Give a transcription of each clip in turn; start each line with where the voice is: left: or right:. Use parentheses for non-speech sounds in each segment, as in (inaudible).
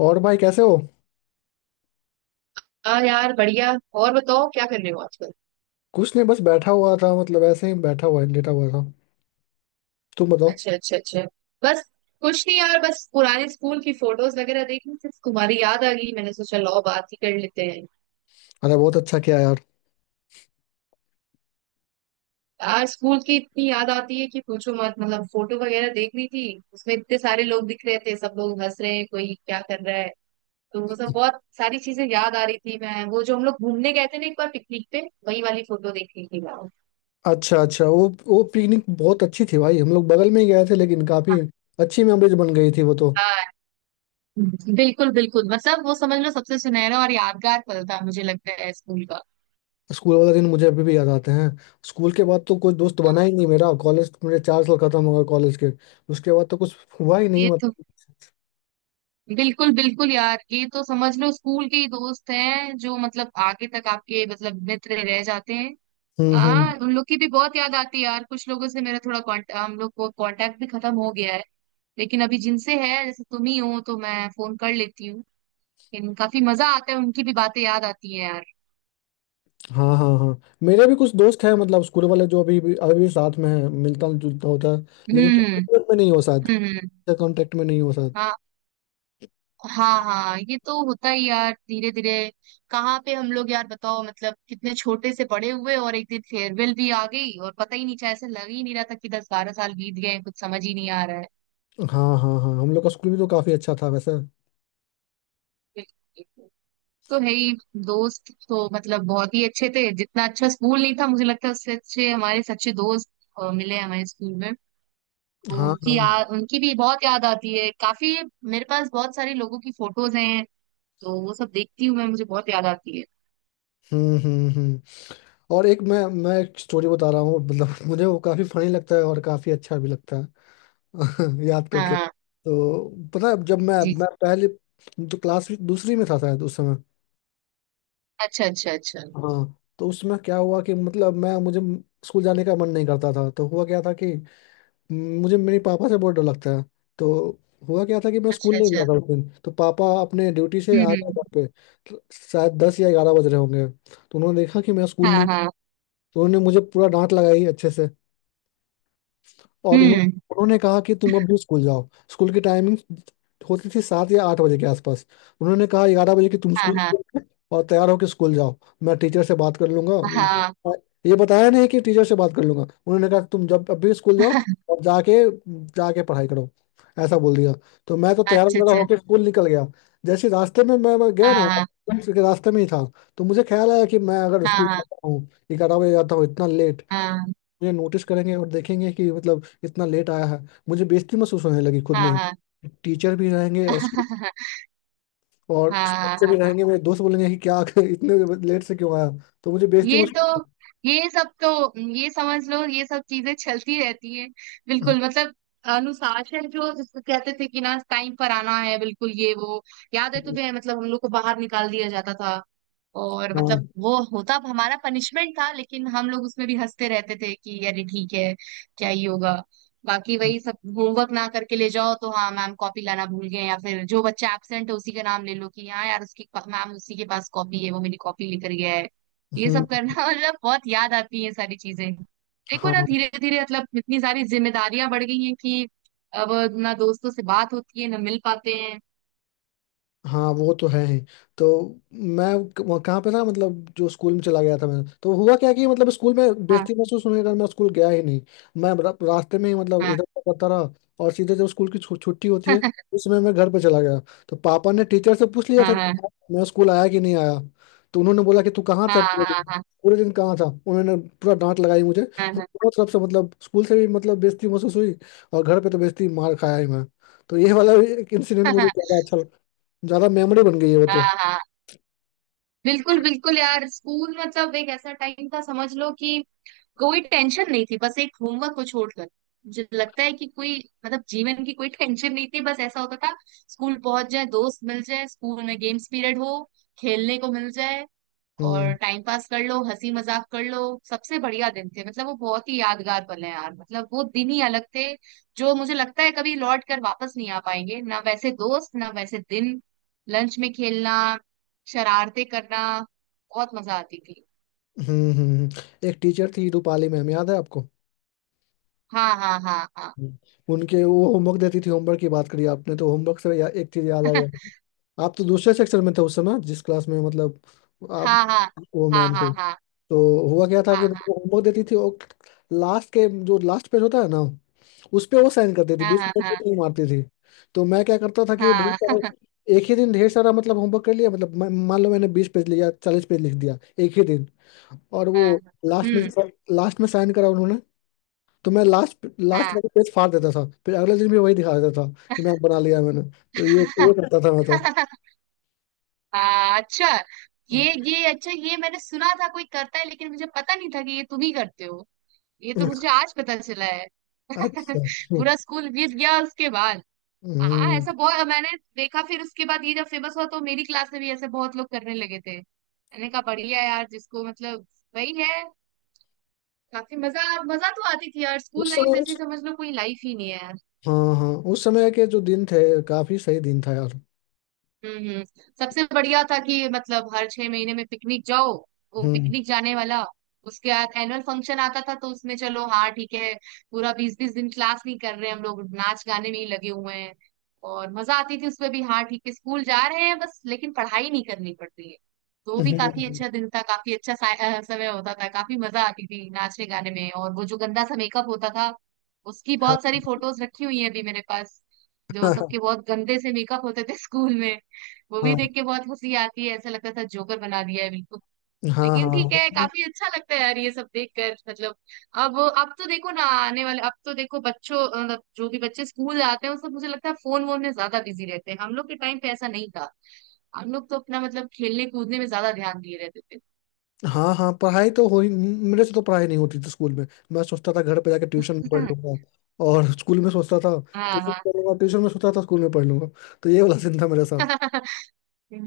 left: और भाई कैसे हो।
right: हाँ यार बढ़िया। और बताओ क्या कर रहे हो आजकल?
left: कुछ नहीं बस बैठा हुआ था मतलब ऐसे ही बैठा हुआ लेटा हुआ था। तुम बताओ।
right: अच्छा अच्छा अच्छा। बस। कुछ नहीं यार, बस पुराने स्कूल की फोटोज वगैरह देखी, सिर्फ तुम्हारी याद आ गई, मैंने सोचा लाओ बात ही कर लेते हैं।
left: अरे बहुत अच्छा किया यार।
right: यार स्कूल की इतनी याद आती है कि पूछो मत, मतलब फोटो वगैरह देख रही थी। उसमें इतने सारे लोग दिख रहे थे, सब लोग हंस रहे हैं, कोई क्या कर रहा है। तो वो सब बहुत सारी चीजें याद आ रही थी, मैं वो जो हम लोग घूमने गए थे ना एक बार पिकनिक पे, वही वाली फोटो देख रही थी मैं।
left: अच्छा अच्छा वो पिकनिक बहुत अच्छी थी भाई, हम लोग बगल में ही गए थे लेकिन काफी अच्छी मेमोरीज बन गई थी वो तो।
right: हाँ। बिल्कुल बिल्कुल, मतलब वो समझ लो सबसे सुनहरा और यादगार पल था, मुझे लगता है, स्कूल का।
left: स्कूल वाला दिन मुझे अभी भी याद आते हैं। स्कूल के बाद तो कोई दोस्त बना
right: हाँ।
left: ही नहीं मेरा, कॉलेज मेरे चार साल खत्म हो गए कॉलेज के। उसके बाद तो कुछ हुआ ही नहीं
right: ये तो
left: मतलब।
right: बिल्कुल बिल्कुल यार, ये तो समझ लो स्कूल के ही दोस्त हैं जो मतलब आगे तक आपके मतलब मित्र रह जाते हैं।
left: हम्म।
right: हाँ उन लोग की भी बहुत याद आती है यार, कुछ लोगों से मेरा थोड़ा कॉन्ट हम लोग को कांटेक्ट भी खत्म हो गया है। लेकिन अभी जिनसे है जैसे तुम ही हो तो मैं फोन कर लेती हूँ। लेकिन काफी मजा आता है, उनकी भी बातें याद आती है यार।
left: हाँ हाँ हाँ, मेरे भी कुछ दोस्त हैं मतलब स्कूल वाले, जो अभी भी साथ में हैं, मिलता जुलता होता है। लेकिन तुम
right: हम्म
left: लोग में नहीं हो साथ,
right: हम्म।
left: कांटेक्ट में नहीं हो सकता।
right: हाँ हाँ हाँ, ये तो होता ही यार धीरे धीरे। कहाँ पे हम लोग यार बताओ, मतलब कितने छोटे से बड़े हुए और एक दिन फेयरवेल भी आ गई और पता ही नहीं चला, ऐसे लग ही नहीं रहा था कि 10-12 साल बीत गए हैं, कुछ समझ ही नहीं आ रहा है।
left: हाँ हाँ हाँ, हम लोग का स्कूल भी तो काफी अच्छा था वैसे।
right: बिल्कुल। तो है ही। दोस्त तो मतलब बहुत ही अच्छे थे, जितना अच्छा स्कूल नहीं था मुझे लगता है, उससे अच्छे हमारे सच्चे दोस्त मिले हमारे स्कूल में। तो
left: हाँ हाँ।
right: उनकी याद, उनकी भी बहुत याद आती है काफी। मेरे पास बहुत सारे लोगों की फोटोज हैं, तो वो सब देखती हूँ मैं, मुझे बहुत याद आती है।
left: हम्म। और एक मैं एक स्टोरी बता रहा हूँ मतलब (laughs) मुझे वो काफी फनी लगता है और काफी अच्छा भी लगता है (laughs) याद
right: हाँ
left: करके
right: हाँ।
left: तो। पता है जब मैं
right: जी।
left: मैं पहले तो क्लास दूसरी में था शायद उस समय।
right: अच्छा अच्छा अच्छा।
left: हाँ, तो उसमें क्या हुआ कि मतलब मैं मुझे स्कूल जाने का मन नहीं करता था, तो हुआ क्या था कि मुझे मेरे पापा से बहुत डर लगता है। तो हुआ क्या था कि मैं स्कूल
right: अच्छा
left: नहीं
right: अच्छा।
left: गया था उस दिन, तो पापा अपने ड्यूटी से आ गए
right: हम्म।
left: घर पे। तो शायद दस या ग्यारह बज रहे होंगे, तो उन्होंने देखा कि मैं स्कूल
right: हाँ
left: नहीं।
right: हाँ।
left: तो उन्होंने मुझे पूरा डांट लगाई अच्छे से और
right: हम्म।
left: उन्होंने कहा कि तुम अब भी स्कूल जाओ। स्कूल की टाइमिंग होती थी सात या आठ बजे के आसपास, उन्होंने कहा ग्यारह बजे कि तुम
right: हाँ
left: स्कूल
right: हाँ
left: और तैयार होकर स्कूल जाओ, मैं टीचर से बात कर लूंगा।
right: हाँ।
left: ये बताया नहीं कि टीचर से बात कर लूंगा, उन्होंने कहा तुम जब अब भी स्कूल जाओ
right: (laughs)
left: और जाके जाके पढ़ाई करो, ऐसा बोल दिया। तो मैं तो तैयार
right: अच्छा
left: वगैरह
right: अच्छा।
left: होकर स्कूल निकल गया। जैसे रास्ते में मैं गया ना,
right: हाँ
left: स्कूल के रास्ते में ही था, तो मुझे ख्याल आया कि मैं अगर स्कूल
right: हाँ
left: जाता हूँ, ग्यारह बजे जाता हूँ इतना लेट,
right: हाँ
left: मुझे नोटिस करेंगे और देखेंगे कि मतलब इतना लेट आया है। मुझे बेइज्जती महसूस होने लगी खुद
right: हाँ।
left: में
right: हाँ हाँ हाँ।
left: ही, टीचर भी रहेंगे और स्कूल,
right: (laughs)
left: और स्कूल
right: हाँ हाँ
left: से भी
right: हाँ,
left: रहेंगे मेरे दोस्त, बोलेंगे कि क्या (laughs) इतने लेट से क्यों आया। तो मुझे बेइज्जती
right: ये तो,
left: महसूस।
right: ये सब तो, ये समझ लो ये सब चीजें चलती रहती है। बिल्कुल मतलब अनुशासन, जो जिसको कहते थे कि ना टाइम पर आना है, बिल्कुल ये वो। याद है तुम्हें मतलब हम लोग को बाहर निकाल दिया जाता था, और
left: हाँ।
right: मतलब वो होता हमारा पनिशमेंट था, लेकिन हम लोग उसमें भी हंसते रहते थे कि अरे ठीक है, क्या ही होगा। बाकी वही सब, होमवर्क ना करके ले जाओ तो हाँ मैम कॉपी लाना भूल गए, या फिर जो बच्चा एब्सेंट है उसी का नाम ले लो कि हाँ यार उसकी, मैम उसी के पास कॉपी है, वो मेरी कॉपी लेकर गया है। ये
left: हम्म।
right: सब करना (laughs) मतलब बहुत याद आती है ये सारी चीजें। देखो ना
left: हाँ
right: धीरे धीरे मतलब इतनी सारी जिम्मेदारियां बढ़ गई हैं कि अब, ना दोस्तों से बात होती है ना मिल पाते हैं।
left: हाँ वो तो है ही। तो मैं कहाँ पे था मतलब, जो स्कूल में चला गया था मैं, तो हुआ क्या कि मतलब स्कूल में
right: हाँ
left: बेइज्जती महसूस होने के कारण मैं स्कूल गया ही नहीं। मैं रास्ते में ही मतलब
right: हाँ।
left: इधर उधर करता रहा और सीधे जब स्कूल की छुट्टी होती है
right: (laughs)
left: उस समय मैं घर पे चला गया। तो पापा ने टीचर से पूछ लिया
right: हाँ
left: था
right: हाँ
left: कि मैं स्कूल आया कि नहीं आया। तो उन्होंने बोला कि तू कहाँ
right: हाँ
left: था पूरे
right: हाँ।
left: दिन,
right: हाँ
left: पूरे दिन कहाँ था। उन्होंने पूरा डांट लगाई मुझे, हम
right: हाँ
left: दोनों तरफ से मतलब स्कूल से भी मतलब बेइज्जती महसूस हुई और घर पे तो बेइज्जती मार खाया ही मैं। तो ये वाला इंसिडेंट
right: हाँ
left: मुझे
right: हाँ।
left: ज्यादा अच्छा, ज्यादा मेमोरी बन गई है वो तो।
right: हाँ। हाँ। बिल्कुल बिल्कुल यार, स्कूल मतलब एक ऐसा टाइम था समझ लो कि कोई टेंशन नहीं थी, बस एक होमवर्क को छोड़कर। मुझे लगता है कि कोई मतलब जीवन की कोई टेंशन नहीं थी, बस ऐसा होता था स्कूल पहुंच जाए, दोस्त मिल जाए, स्कूल में गेम्स पीरियड हो, खेलने को मिल जाए, और
left: हम्म
right: टाइम पास कर लो, हंसी मजाक कर लो। सबसे बढ़िया दिन थे, मतलब वो बहुत ही यादगार पल है यार, मतलब वो दिन ही अलग थे, जो मुझे लगता है कभी लौट कर वापस नहीं आ पाएंगे, ना वैसे दोस्त ना वैसे दिन। लंच में खेलना, शरारते करना, बहुत मजा आती थी।
left: हम्म। हम्म। एक टीचर थी रूपाली मैम, याद है आपको।
right: हाँ हाँ हाँ हाँ।
left: हम्म। उनके वो होमवर्क देती थी, होमवर्क की बात करी आपने तो होमवर्क से एक चीज याद आई
right: (laughs)
left: आपको। आप तो दूसरे सेक्शन में थे उस समय जिस क्लास में मतलब आप,
right: हाँ हाँ
left: वो
right: हाँ
left: मैम थी।
right: हाँ। हाँ
left: तो हुआ क्या था कि
right: हाँ
left: वो होमवर्क देती थी और लास्ट के जो लास्ट पेज होता है ना, उस पे वो साइन करती थी,
right: हाँ।
left: बीच
right: हाँ
left: में वो
right: हाँ
left: नहीं मारती थी। तो मैं क्या करता था कि वो ढेर
right: हाँ हाँ।
left: सारे, एक ही दिन ढेर सारा मतलब होमवर्क कर लिया मतलब मान लो मैंने बीस पेज लिया, चालीस पेज लिख दिया एक ही दिन। और वो
right: हाँ,
left: लास्ट में,
right: हम्म।
left: लास्ट में साइन करा उन्होंने। तो मैं लास्ट लास्ट वाला पेज फाड़ देता था, फिर अगले दिन भी वही दिखा देता था कि मैं बना लिया मैंने। तो ये
right: हाँ।
left: ये करता था मैं तो।
right: (laughs) अच्छा। ये अच्छा, ये मैंने सुना था कोई करता है, लेकिन मुझे पता नहीं था कि ये तुम ही करते हो, ये तो मुझे आज पता चला है।
left: अच्छा।
right: (laughs)
left: हम्म।
right: पूरा स्कूल बीत गया उसके बाद। हाँ
left: हम्म।
right: ऐसा बहुत मैंने देखा, फिर उसके बाद ये जब फेमस हुआ तो मेरी क्लास में भी ऐसे बहुत लोग करने लगे थे, मैंने कहा बढ़िया यार जिसको मतलब, वही है। काफी मजा, मजा तो आती थी यार, स्कूल
left: उस
right: लाइफ
left: समय उस
right: जैसी समझ लो कोई लाइफ ही नहीं है।
left: हाँ हाँ, उस समय के जो दिन थे काफी सही दिन था यार।
right: हम्म हम्म। सबसे बढ़िया था कि मतलब हर 6 महीने में पिकनिक जाओ, वो
left: हम्म
right: पिकनिक जाने वाला, उसके बाद एनुअल फंक्शन आता था, तो उसमें चलो हाँ ठीक है पूरा 20-20 दिन क्लास नहीं कर रहे हैं हम लोग, नाच गाने में ही लगे हुए हैं, और मजा आती थी उसमें भी, हाँ ठीक है स्कूल जा रहे हैं बस लेकिन पढ़ाई नहीं करनी पड़ती है। तो वो भी काफी
left: हम्म।
right: अच्छा दिन था, काफी अच्छा समय होता था, काफी मजा आती थी नाचने गाने में, और वो जो गंदा सा मेकअप होता था, उसकी
left: हाँ
right: बहुत सारी फोटोज रखी हुई है अभी मेरे पास, जो
left: हाँ
right: सबके बहुत गंदे से मेकअप होते थे (laughs) स्कूल में।
left: हाँ
right: मूवी
left: हाँ।
right: देख के बहुत हंसी आती है, ऐसा लगता था जोकर बना दिया है बिल्कुल।
left: हाँ
right: लेकिन ठीक है
left: हाँ
right: काफी अच्छा लगता है यार ये सब देख कर, मतलब अब तो देखो ना, आने वाले अब तो देखो बच्चों, मतलब जो भी बच्चे स्कूल जाते हैं वो सब, मुझे लगता है फोन वोन में ज्यादा बिजी रहते हैं, हम लोग के टाइम पे ऐसा नहीं था, हम लोग तो अपना मतलब खेलने कूदने में ज्यादा ध्यान दिए रहते थे।
left: हाँ हाँ, पढ़ाई तो हो ही, मेरे से तो पढ़ाई नहीं होती थी स्कूल में। मैं सोचता था घर पे जाके ट्यूशन में पढ़ लूंगा, और स्कूल में सोचता था
right: (laughs)
left: कि ट्यूशन
right: हाँ
left: में पढ़ लूंगा, ट्यूशन में सोचता था स्कूल में पढ़ लूंगा। तो ये वाला सीन था मेरे साथ।
right: हाँ। (laughs)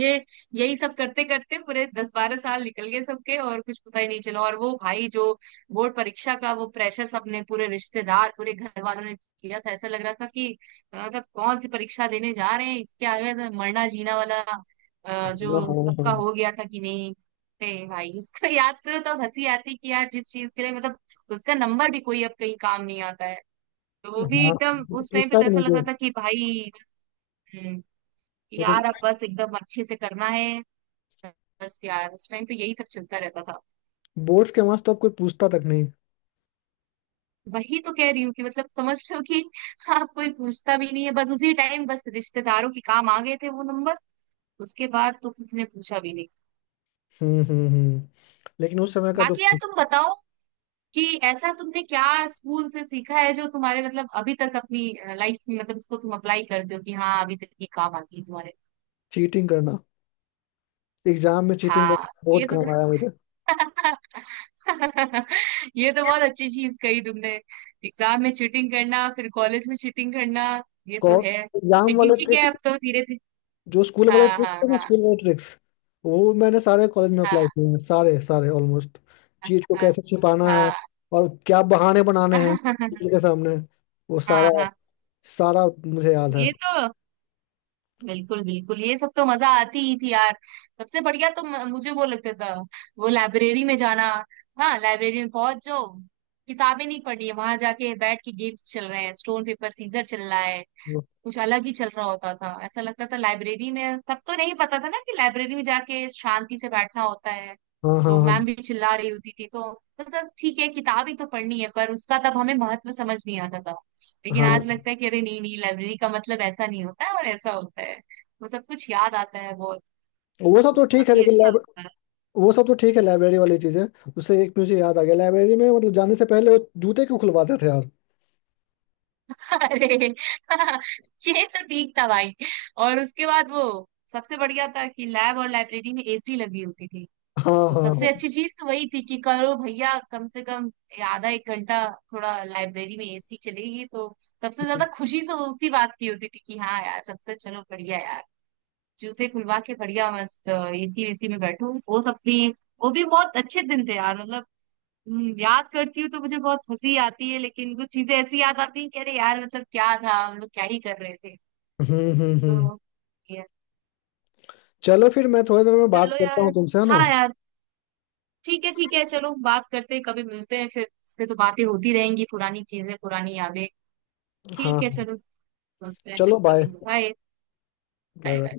right: ये यही सब करते करते पूरे 10-12 साल निकल गए सबके, और कुछ पता ही नहीं चला। और वो भाई जो बोर्ड परीक्षा का वो प्रेशर, सबने, पूरे रिश्तेदार पूरे घर वालों ने किया था, ऐसा लग रहा था कि मतलब कौन सी परीक्षा देने जा रहे हैं, इसके आगे तो मरना जीना वाला
left: हाँ
right: जो सबका
left: हाँ
right: हो गया था कि नहीं। ए भाई उसको (laughs) याद करो तब हंसी आती कि यार जिस चीज के लिए मतलब, उसका नंबर भी कोई अब कहीं काम नहीं आता है, तो वो
left: हाँ
right: भी
left: हाँ,
right: एकदम,
left: वो तो
right: उस टाइम पे
left: पूछता
right: तो
left: भी
right: ऐसा
left: नहीं
right: लगता
left: कोई।
right: था कि भाई। हम्म। कि
left: वो तो,
right: यार अब बस एकदम अच्छे से करना है, बस यार उस टाइम तो यही सब चलता रहता था।
left: बोर्ड्स के मार्क्स तो अब कोई पूछता तक नहीं।
right: वही तो कह रही हूँ कि मतलब समझ लो कि (laughs) आप, कोई पूछता भी नहीं है, बस उसी टाइम बस रिश्तेदारों के काम आ गए थे वो नंबर, उसके बाद तो किसी ने पूछा भी नहीं।
left: हम्म। लेकिन उस समय का जो
right: बाकी यार तुम बताओ कि ऐसा तुमने क्या स्कूल से सीखा है जो तुम्हारे मतलब अभी तक अपनी लाइफ में मतलब इसको तुम अप्लाई करते हो कि हाँ अभी तक ये काम आ गई तुम्हारे।
left: चीटिंग करना, एग्जाम में चीटिंग
right: हाँ,
left: करना बहुत
right: ये तो।
left: काम आया मुझे।
right: (laughs) (laughs) ये तो बहुत अच्छी चीज कही तुमने, एग्जाम में चीटिंग करना फिर कॉलेज में चीटिंग करना, ये तो है।
left: एग्जाम
right: लेकिन
left: वाले,
right: ठीक है अब तो धीरे धीरे।
left: जो स्कूल वाले
right: हाँ
left: ट्रिक्स
right: हाँ
left: थे ना,
right: हाँ
left: स्कूल वाले ट्रिक्स वो मैंने सारे कॉलेज में अप्लाई किए हैं, सारे सारे ऑलमोस्ट। चीट को
right: हाँ
left: कैसे छिपाना है
right: हाँ
left: और क्या बहाने बनाने हैं
right: हाँ। (laughs)
left: टीचर के सामने, वो सारा
right: हाँ हाँ,
left: सारा मुझे याद है।
right: ये तो बिल्कुल बिल्कुल ये सब तो मजा आती ही थी यार। सबसे बढ़िया तो मुझे वो लगता था, वो लाइब्रेरी में जाना, हाँ लाइब्रेरी में पहुंच जाओ, किताबें नहीं पढ़नी है, वहां जाके बैठ के गेम्स चल रहे हैं, स्टोन पेपर सीजर चल रहा है,
left: वो-
right: कुछ अलग ही चल रहा होता था, ऐसा लगता था लाइब्रेरी में, तब तो नहीं पता था ना कि लाइब्रेरी में जाके शांति से बैठना होता है,
left: हाँ हाँ
right: तो
left: हाँ
right: मैम भी चिल्ला रही होती थी तो, मतलब ठीक है किताब ही तो पढ़नी है, पर उसका तब हमें महत्व समझ नहीं आता था। लेकिन आज
left: हाँ।
right: लगता है कि अरे नहीं नहीं, लाइब्रेरी का मतलब ऐसा नहीं होता है, और ऐसा होता है, वो सब कुछ याद आता है बहुत,
left: वो सब
right: तो
left: तो ठीक है
right: काफी
left: लेकिन
right: अच्छा
left: लाइब
right: होता है।
left: वो सब तो ठीक है लाइब्रेरी वाली चीजें। उससे एक मुझे याद आ गया, लाइब्रेरी में मतलब जाने से पहले वो जूते क्यों खुलवाते थे यार।
right: (laughs) अरे, (laughs) ये तो ठीक था भाई। और उसके बाद वो, सबसे बढ़िया था कि लैब और लाइब्रेरी में एसी लगी होती थी,
left: हाँ
right: तो
left: हाँ
right: सबसे
left: हाँ।
right: अच्छी चीज तो वही थी कि करो भैया कम से कम आधा एक घंटा, थोड़ा लाइब्रेरी में एसी चलेगी तो सबसे ज्यादा खुशी तो उसी बात की होती थी कि हाँ यार सबसे चलो बढ़िया यार, जूते खुलवा के बढ़िया मस्त एसी वेसी में बैठो, वो सब भी, वो भी बहुत अच्छे दिन थे यार, मतलब। याद करती हूँ तो मुझे बहुत हंसी आती है, लेकिन कुछ चीजें ऐसी याद आती हैं कि अरे यार मतलब क्या था हम लोग क्या ही कर रहे थे,
left: हम्म।
right: तो ये-
left: चलो फिर मैं थोड़ी देर में बात
right: चलो
left: करता हूँ
right: यार।
left: तुमसे, है ना।
right: हाँ यार, ठीक है ठीक है, चलो बात करते हैं, कभी मिलते हैं फिर, इस पे तो बातें होती रहेंगी, पुरानी चीजें पुरानी यादें, ठीक है
left: हाँ
right: चलो मिलते हैं फिर
left: चलो बाय।
right: कभी, bye.
left: Bye
right: bye bye.
left: Bye.